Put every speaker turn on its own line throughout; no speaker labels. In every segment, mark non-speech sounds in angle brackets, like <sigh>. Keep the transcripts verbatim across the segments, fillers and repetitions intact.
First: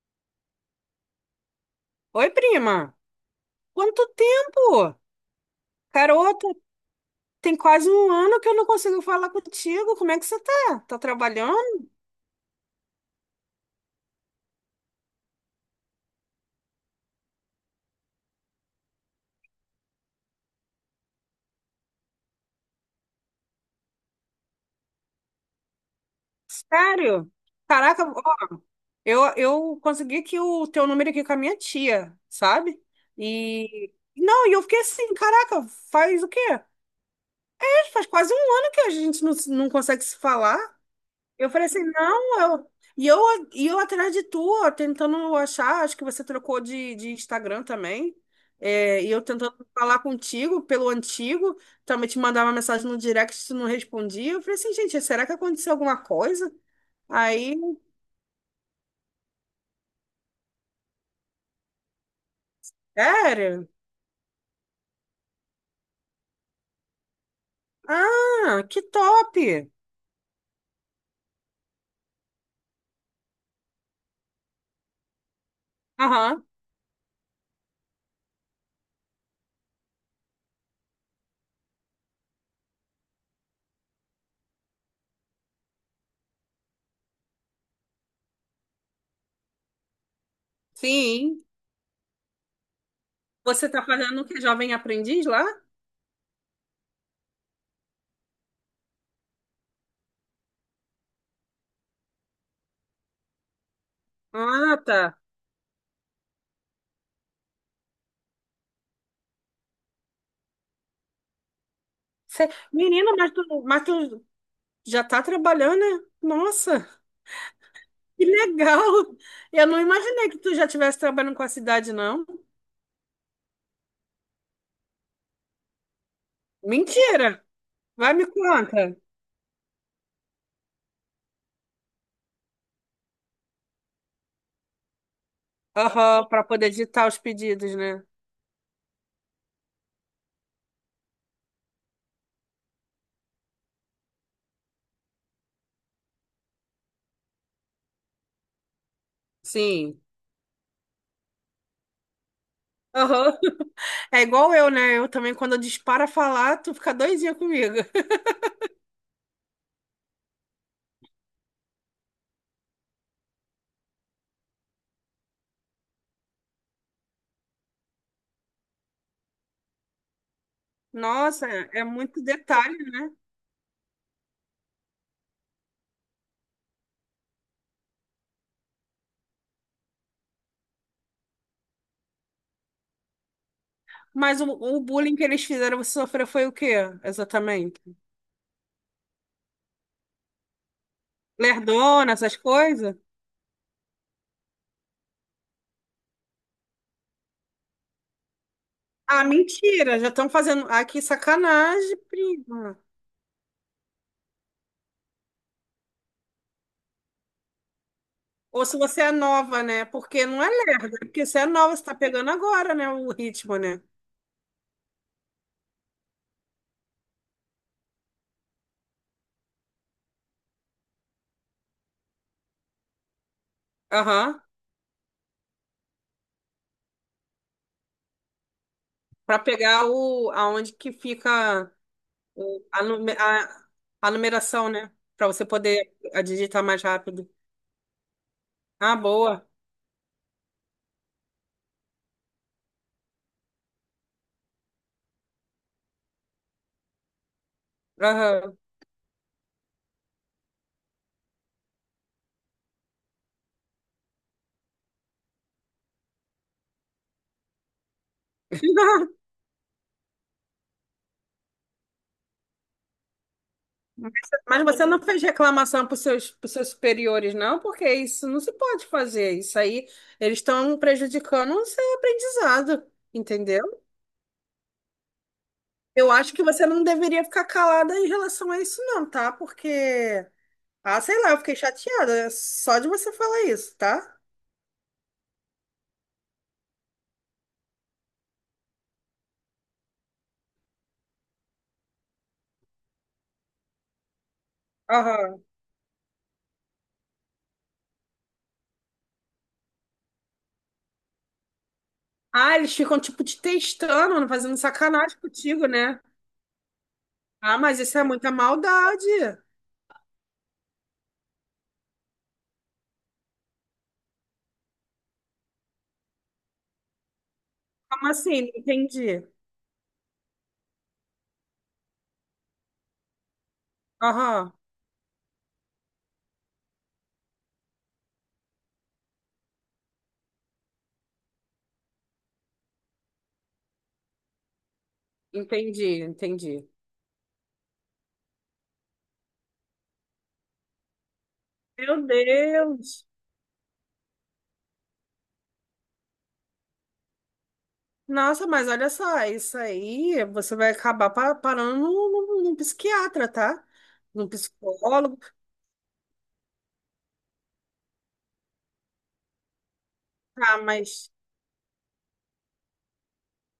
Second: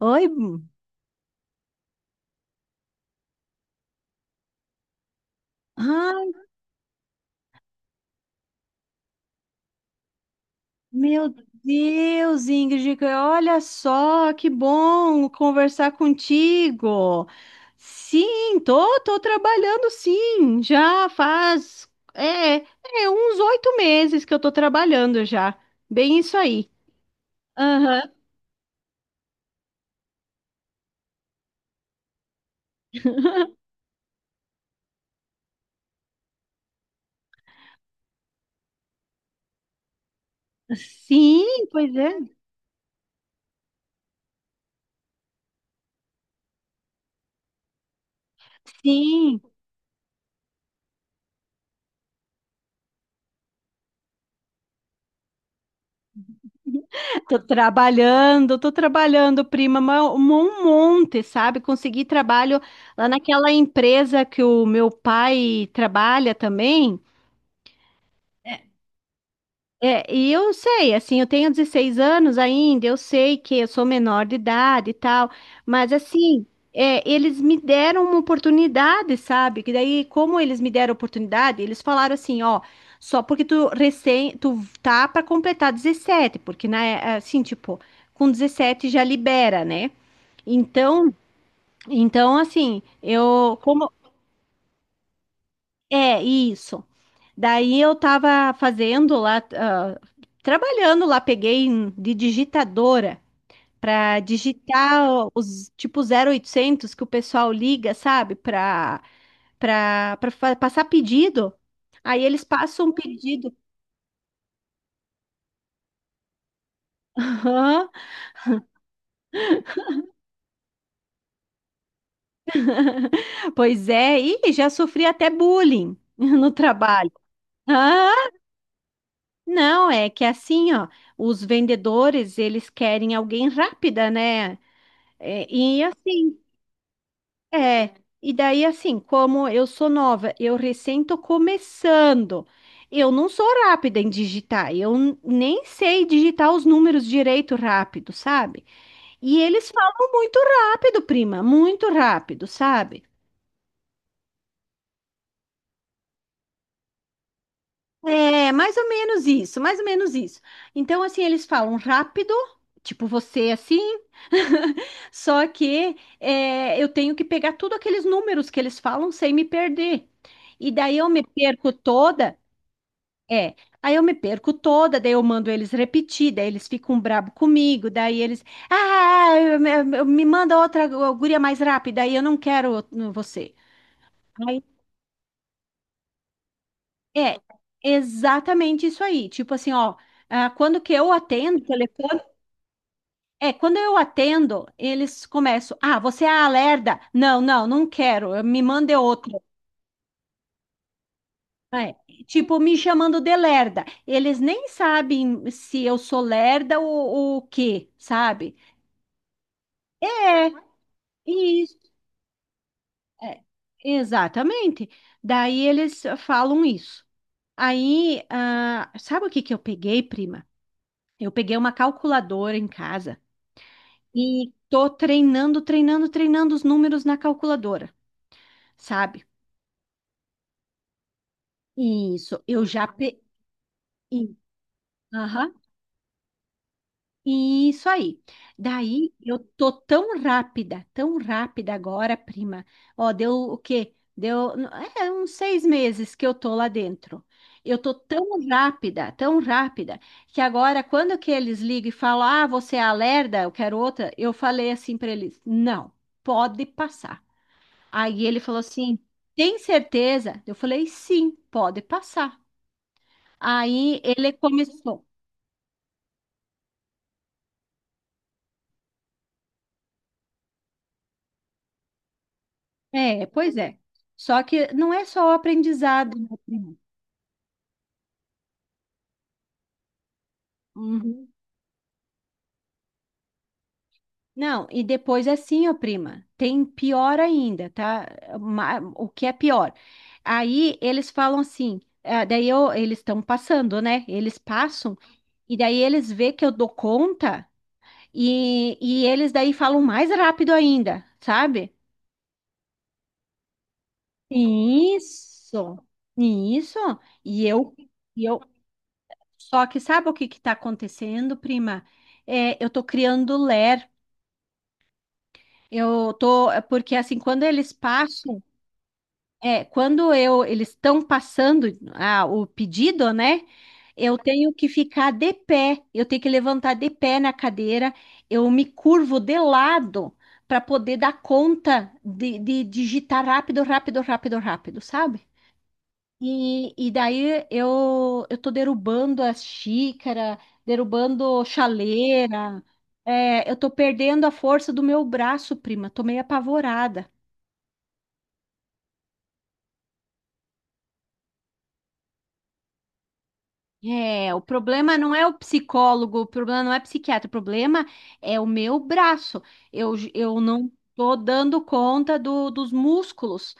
Oi? Bu-
Oi, prima. Quanto tempo?
Ai,
Garota, tem quase um ano que eu não consigo falar contigo. Como é que você tá? Tá
meu
trabalhando?
Deus, Ingrid, olha só, que bom conversar contigo. Sim, tô, tô trabalhando sim, já faz é, é, uns oito meses que eu tô trabalhando já. Bem isso aí.
Sério?
Aham.
Caraca, ó, eu, eu consegui aqui o teu número aqui com a minha tia, sabe? E não, e eu fiquei assim, caraca, faz o quê? Faz quase um ano que a gente não, se- não consegue se falar.
Sim,
Eu falei assim,
pois é.
não, eu... E eu, e eu atrás de tu, ó, tentando achar, acho que você trocou de, de Instagram também. É, e eu
Sim.
tentando falar contigo pelo antigo, também te mandava mensagem no direct, tu não respondia. Eu falei assim, gente, será que aconteceu alguma coisa?
Tô
Aí,
trabalhando, tô trabalhando, prima, ma- um monte, sabe? Consegui trabalho lá naquela
sério?
empresa que o meu pai trabalha também.
Ah, que top!
É, e eu sei, assim, eu tenho dezesseis anos ainda, eu sei que eu sou menor de idade e tal, mas
Aham,
assim, é, eles me deram uma oportunidade, sabe? Que daí, como eles me deram oportunidade, eles falaram assim, ó, só porque tu recém, tu tá pra completar dezessete, porque na, é, assim, tipo, com dezessete já libera, né? Então,
sim.
então assim, eu
Você tá
como
fazendo o que, Jovem Aprendiz lá?
é, isso. Daí eu tava fazendo lá, ah, trabalhando lá, peguei em- de digitadora para
Ah, tá.
digitar os tipo zero oitocentos que o pessoal liga, sabe, para para para passar pedido. Aí eles
Cê...
passam um
Menina, mas tu,
pedido.
mas tu já tá trabalhando, né? Nossa!
Aham,
Que legal! Eu não imaginei que tu já estivesse trabalhando com a cidade, não.
pois é, e já sofri até bullying <laughs> no trabalho.
Mentira!
Ah,
Vai me conta.
não, é que é assim, ó, os vendedores, eles querem alguém rápida, né? É, e
Aham,
assim,
para poder digitar os pedidos,
é,
né?
e daí assim, como eu sou nova, eu recém tô começando. Eu não sou rápida em digitar, eu n- nem sei digitar os números direito rápido, sabe? E eles
Sim.
falam muito rápido, prima, muito rápido, sabe?
Aham. É igual eu, né? Eu também, quando eu disparo a falar, tu fica doidinha comigo.
É, mais ou menos isso, mais ou menos isso. Então, assim, eles falam rápido, tipo você assim, <laughs> só que é, eu tenho que pegar tudo aqueles números que eles falam sem me perder. E daí eu me
Nossa,
perco
é muito
toda.
detalhe, né?
É, aí eu me perco toda, daí eu mando eles repetir, daí eles ficam brabo comigo, daí eles, ah, eu- eu- eu- me manda outra gu- guria mais rápida, aí eu não quero o- você.
Mas o,
Aí,
o bullying que eles fizeram você sofrer foi o quê,
é,
exatamente?
exatamente isso aí, tipo assim, ó, ah, quando que eu atendo o
Lerdona,
telefone,
essas coisas?
é, quando eu atendo, eles começam, ah, você é a lerda, não, não, não quero, me manda é
Ah,
outra.
mentira! Já estão fazendo aqui
É,
sacanagem,
tipo, me
prima.
chamando de lerda. Eles nem sabem se eu sou lerda ou ou o quê, sabe?
Ou se você é nova, né? Porque não é
É,
lerda, é porque você é nova, você
isso,
tá pegando agora, né? O
é,
ritmo, né?
exatamente. Daí eles falam isso. Aí, ah, sabe o que que eu peguei, prima? Eu peguei uma calculadora em casa
Aham.
e tô treinando, treinando, treinando os números na calculadora, sabe?
Pra pegar o, aonde que fica
Isso, eu
o- a,
já
nume-
peguei.
a, a numeração, né? Pra você poder a digitar mais rápido.
E isso aí.
Ah,
Daí eu
boa.
tô tão rápida, tão rápida agora, prima. Ó, deu o quê? Deu, n- é, uns seis meses que eu tô lá dentro. Eu tô tão
Aham.
rápida, tão rápida, que agora, quando que eles ligam e falam, ah, você é a Lerda, eu quero outra, eu falei assim para eles, não, pode passar. Aí ele falou assim,
<laughs>
tem certeza? Eu falei, sim, pode passar. Aí
Mas
ele
mas você não
começou.
fez reclamação para os seus, pros seus superiores, não? Porque isso não se pode fazer. Isso aí, eles estão prejudicando o seu aprendizado,
É, pois é.
entendeu?
Só que não é só o
Eu
aprendizado,
acho
né,
que você
prima?
não deveria ficar calada em relação a isso, não, tá? Porque, ah, sei
Uhum.
lá, eu fiquei chateada é só de você falar isso, tá?
Não, e depois assim, ó, prima, tem pior ainda, tá? Ma- O que é pior? Aí eles falam assim, ah, daí eu- eles estão passando, né? Eles passam,
Aham.
e daí eles vê que eu dou conta, e, e eles daí falam mais rápido ainda, sabe?
Ah, eles ficam, tipo, te testando, fazendo sacanagem contigo,
Isso,
né?
isso. E
Ah,
eu,
mas isso é
e
muita
eu
maldade.
Só que sabe o que que tá acontecendo, prima? É, eu tô criando ler. Eu tô, é, porque assim, quando eles
Como
passam,
assim? Não entendi.
é, quando eu, eles estão passando ah, o pedido, né? Eu tenho
Aham.
que ficar de pé, eu tenho que levantar de pé na cadeira, eu me curvo de lado para poder dar conta de, de digitar rápido, rápido, rápido, rápido, sabe?
Entendi, entendi.
E, e daí eu, eu tô derrubando as xícaras, derrubando
Meu
chaleira.
Deus.
É, eu tô perdendo a força do meu braço, prima. Tô meio apavorada.
Nossa, mas olha só, isso aí você vai acabar pa- parando num num- num psiquiatra, tá? Num
É, o problema não
psicólogo.
é o psicólogo, o problema não é psiquiatra, o problema é o meu braço. Eu, j- eu
Ah,
não
mas
tô dando conta do, dos músculos.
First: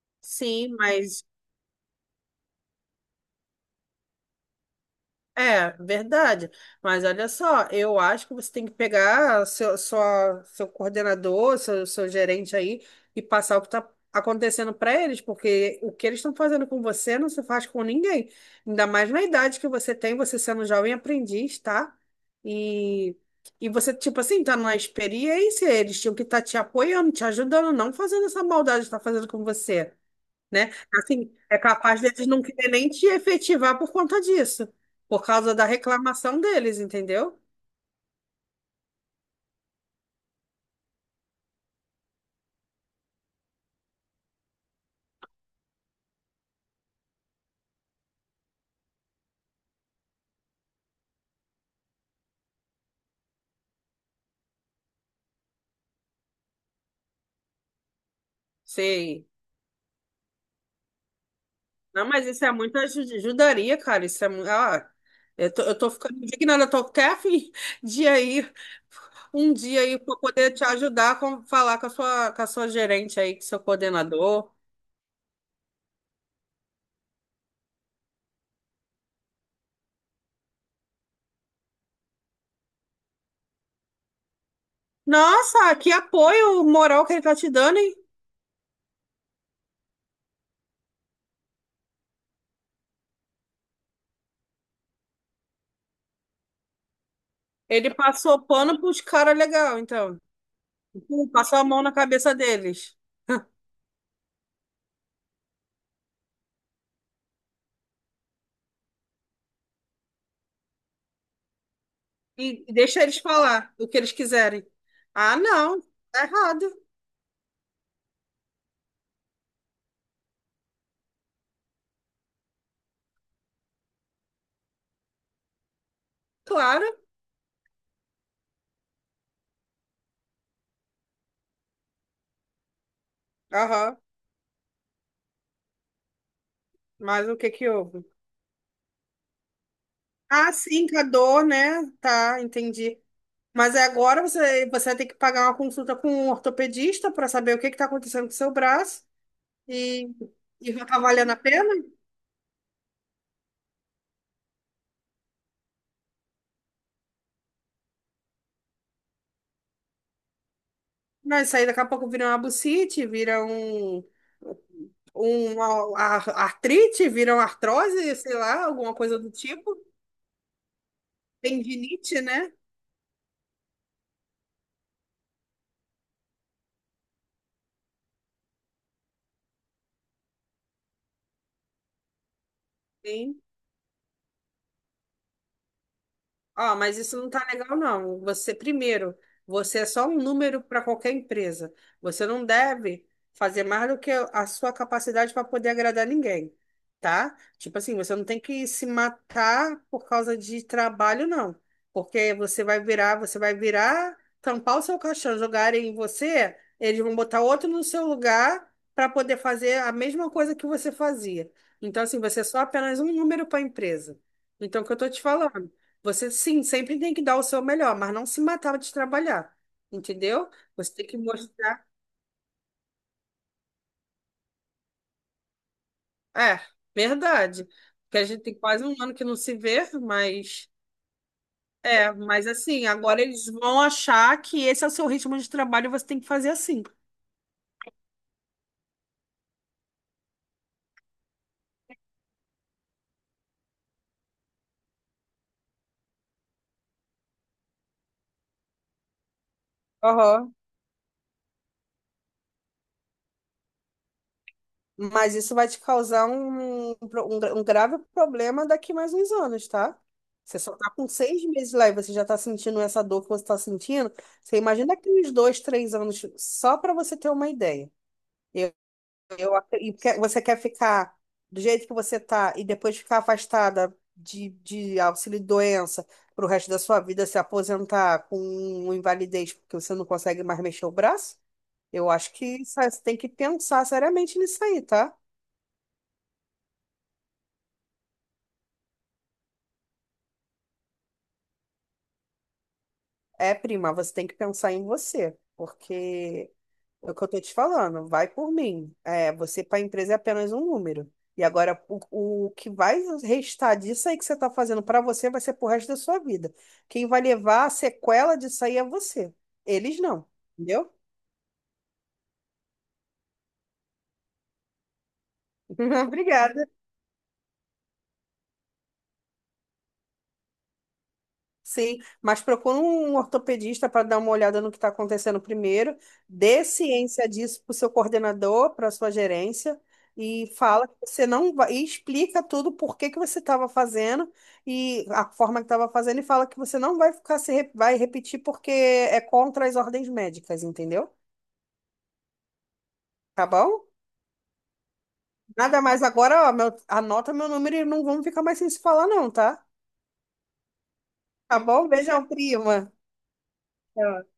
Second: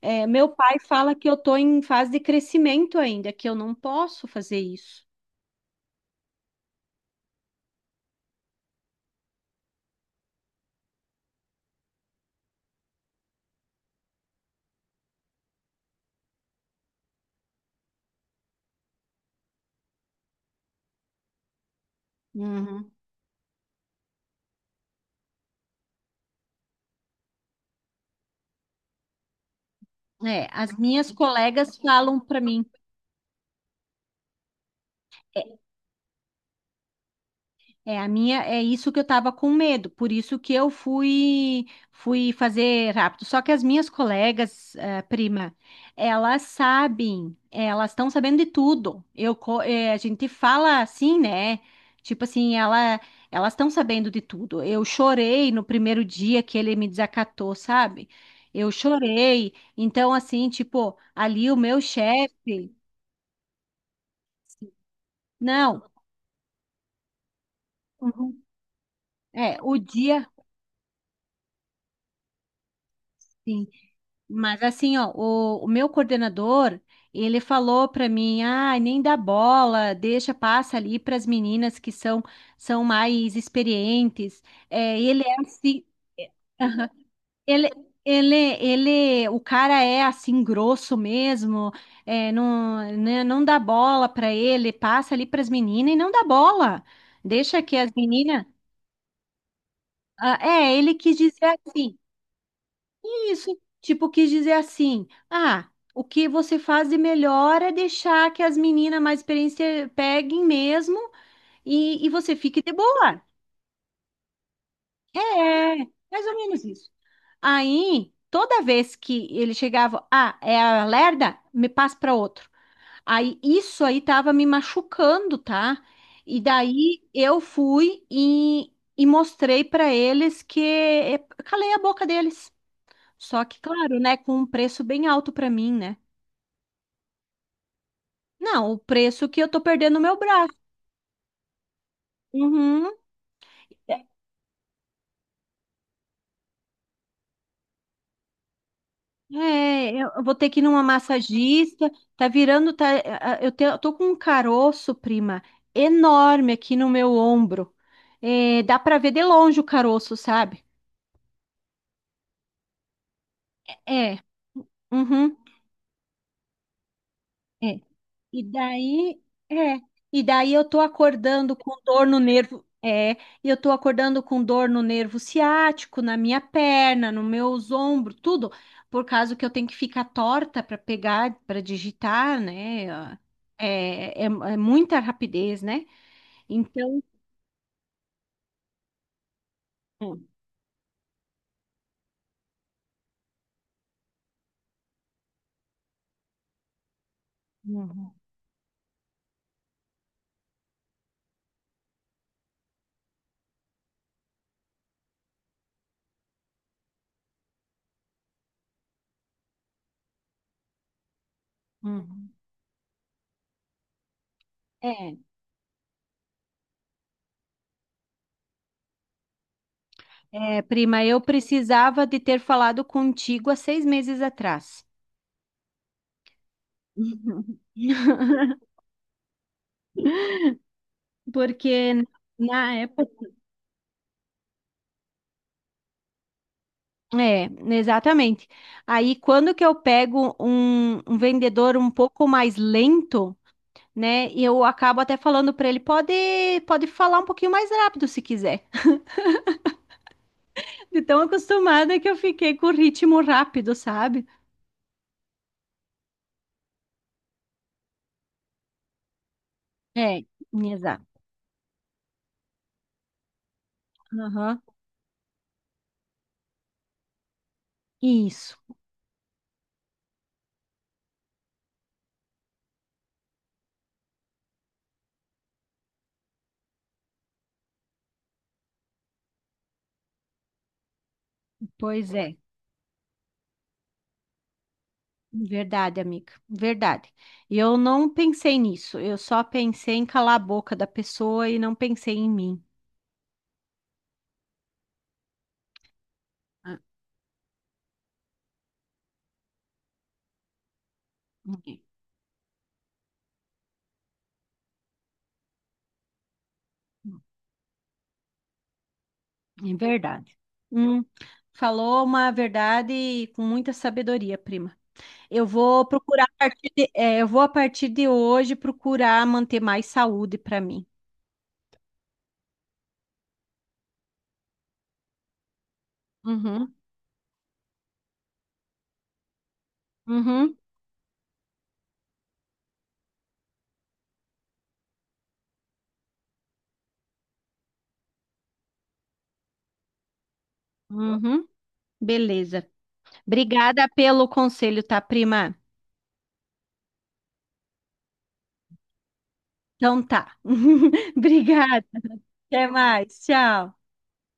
É, meu
sim,
pai fala
mas
que eu tô em fase de crescimento ainda, que eu não posso fazer isso.
é, verdade. Mas olha só, eu acho que você tem que pegar seu, sua, seu coordenador, seu, seu gerente aí e passar o que está acontecendo para eles, porque o que eles estão fazendo com você não se faz com ninguém. Ainda mais na idade que você tem, você sendo jovem aprendiz, tá?
Uhum.
E, e você, tipo assim, tá na experiência, eles tinham que estar te apoiando, te ajudando, não fazendo essa maldade que está fazendo com você,
É,
né?
as minhas
Assim, é
colegas
capaz
falam
deles
para
não
mim.
querer nem te efetivar por conta disso, por causa da reclamação deles, entendeu?
É, a minha é isso que eu tava com medo, por isso que eu fui fui fazer rápido. Só que as minhas colegas, eh, prima, elas sabem, elas estão sabendo de tudo. Eu co- eh, a gente fala assim, né? Tipo assim, ela elas estão sabendo de tudo. Eu chorei no primeiro dia que ele me desacatou, sabe? Eu
Sei.
chorei. Então assim, tipo, ali o meu
Não, mas isso é
chefe,
muita aju- ajudaria, cara. Isso é muito. Ah, eu tô, eu
não,
tô ficando indignada, eu tô até a fim <laughs> de
uhum,
aí, um
é, o
dia aí, pra
dia
poder te ajudar a com- falar com a sua, com a sua gerente aí, com seu
sim.
coordenador.
Mas assim, ó, o, o meu coordenador, ele falou para mim, ah, nem dá bola, deixa, passa ali para as meninas que são são mais experientes. É, ele é
Nossa,
assim,
que apoio moral que ele tá te
ele,
dando, hein?
ele, ele, o cara é assim grosso mesmo, é, não, né, não dá bola para ele, passa ali para as meninas e não dá bola, deixa que as
Ele passou
meninas.
pano pros caras legal, então.
Ah, é, ele quis dizer
Passou a mão na
assim.
cabeça deles.
Isso, tipo, quis dizer assim, ah, o que você faz de melhor é deixar que as meninas mais experientes peguem mesmo e, e você fique
E
de
deixa eles
boa.
falar o que eles quiserem. Ah,
É,
não, tá
mais ou menos
errado,
isso. Aí, toda vez que ele chegava, ah, é a Lerda, me passa para outro. Aí, isso aí tava me machucando, tá? E
claro.
daí eu fui e, e mostrei para eles que é, calei a boca deles. Só que,
Aham,
claro, né, com um preço bem alto para mim, né?
mas o que que houve?
Não, o preço que eu tô perdendo o meu
Ah,
braço.
sim, com a dor, né? Tá,
Uhum.
entendi. Mas é agora você, você vai ter que pagar uma consulta com um ortopedista para saber o que que tá acontecendo com o seu braço
É,
e,
eu vou ter que ir
e
numa
vai tá valendo a pena?
massagista. Tá virando, tá, a- eu te- eu tô com um caroço, prima, enorme aqui no meu ombro. É, dá pra ver de longe o caroço, sabe?
Não, isso aí daqui a pouco vira uma bucite, vira um,
É, uhum,
uma ar- artrite, vira uma
é.
artrose, sei
E
lá, alguma coisa
daí,
do tipo.
é, e daí eu tô acordando com dor no
Tendinite, né?
nervo, é, e eu tô acordando com dor no nervo ciático, na minha perna, nos meus ombros, tudo, por causa que eu tenho que ficar torta para pegar, para digitar, né?
Sim.
É, é, é muita rapidez, né?
Ó, mas
Então,
isso não tá legal, não. Você, primeiro, você é só um número para qualquer empresa. Você não deve fazer mais do que a sua capacidade para poder agradar ninguém, tá? Tipo assim,
uhum,
você não tem que se matar por causa de trabalho, não. Porque você vai virar, você vai virar, tampar o seu caixão, jogarem em você, eles vão botar outro no seu lugar para poder fazer a mesma coisa que você fazia. Então, assim,
uhum,
você é só apenas um número para a empresa. Então, é o que eu tô
é,
te falando? Você sim, sempre tem que dar o seu melhor, mas não se matar de trabalhar, entendeu?
é,
Você
prima,
tem que
eu
mostrar.
precisava de ter falado contigo há seis meses atrás.
É, verdade. Porque
<laughs>
a gente tem quase um ano que não se vê, mas.
Porque
É, mas
na
assim, agora
época
eles vão achar que esse é o seu ritmo de trabalho e você tem que fazer assim.
é, exatamente. Aí quando que eu pego um, um vendedor um pouco mais lento, né? E eu acabo até falando para ele, pode, pode falar um pouquinho mais rápido se quiser.
Aham.
<laughs> De tão acostumada que eu fiquei com o ritmo rápido, sabe?
Mas isso vai te causar um, um pro- um, gra- um grave problema daqui mais uns anos, tá?
É,
Você só tá com
exato.
seis meses lá e você já tá sentindo essa dor que você tá sentindo. Você
Aham.
imagina daqui uns dois, três anos, só para você ter uma ideia.
Isso.
Eu, eu, ac- e que- Você quer ficar do jeito que você tá e depois ficar afastada de, de auxílio-doença pro resto da sua vida, se aposentar com uma invalidez porque você não consegue mais mexer o braço? Eu
Pois
acho
é.
que isso- você tem que pensar seriamente nisso aí, tá?
Verdade, amiga. Verdade. E eu não pensei nisso. Eu só pensei em calar a boca da pessoa e não pensei em mim.
É, prima, você tem que pensar em você, porque
Ah,
é o que eu tô te falando, vai por mim. É, você para a empresa é apenas um número. E
ok.
agora o, o que vai restar disso aí que você tá fazendo para você vai ser pro resto da sua vida. Quem vai levar a sequela disso aí é você.
É
Eles não,
verdade.
entendeu?
Hum, falou uma verdade com muita sabedoria, prima. Eu vou
<laughs>
procurar a
Obrigada.
partir de, é, eu vou a partir de hoje procurar manter mais saúde para mim.
Sim, mas procura um ortopedista para dar uma olhada no que está acontecendo primeiro, dê
Uhum,
ciência disso para o seu coordenador, para a sua gerência, e
uhum,
fala que você não vai, e explica tudo por que que você estava fazendo e a forma que estava fazendo, e fala que você não vai ficar se re- vai repetir porque é contra as ordens médicas, entendeu?
uhum. Beleza.
Tá bom?
Obrigada pelo conselho, tá, prima?
Nada mais agora, ó, meu, anota meu número e não vamos ficar mais sem se falar, não, tá?
Então tá. <laughs>
Tá
Obrigada.
bom? Beijão,
Até
prima.
mais. Tchau.
Tchau.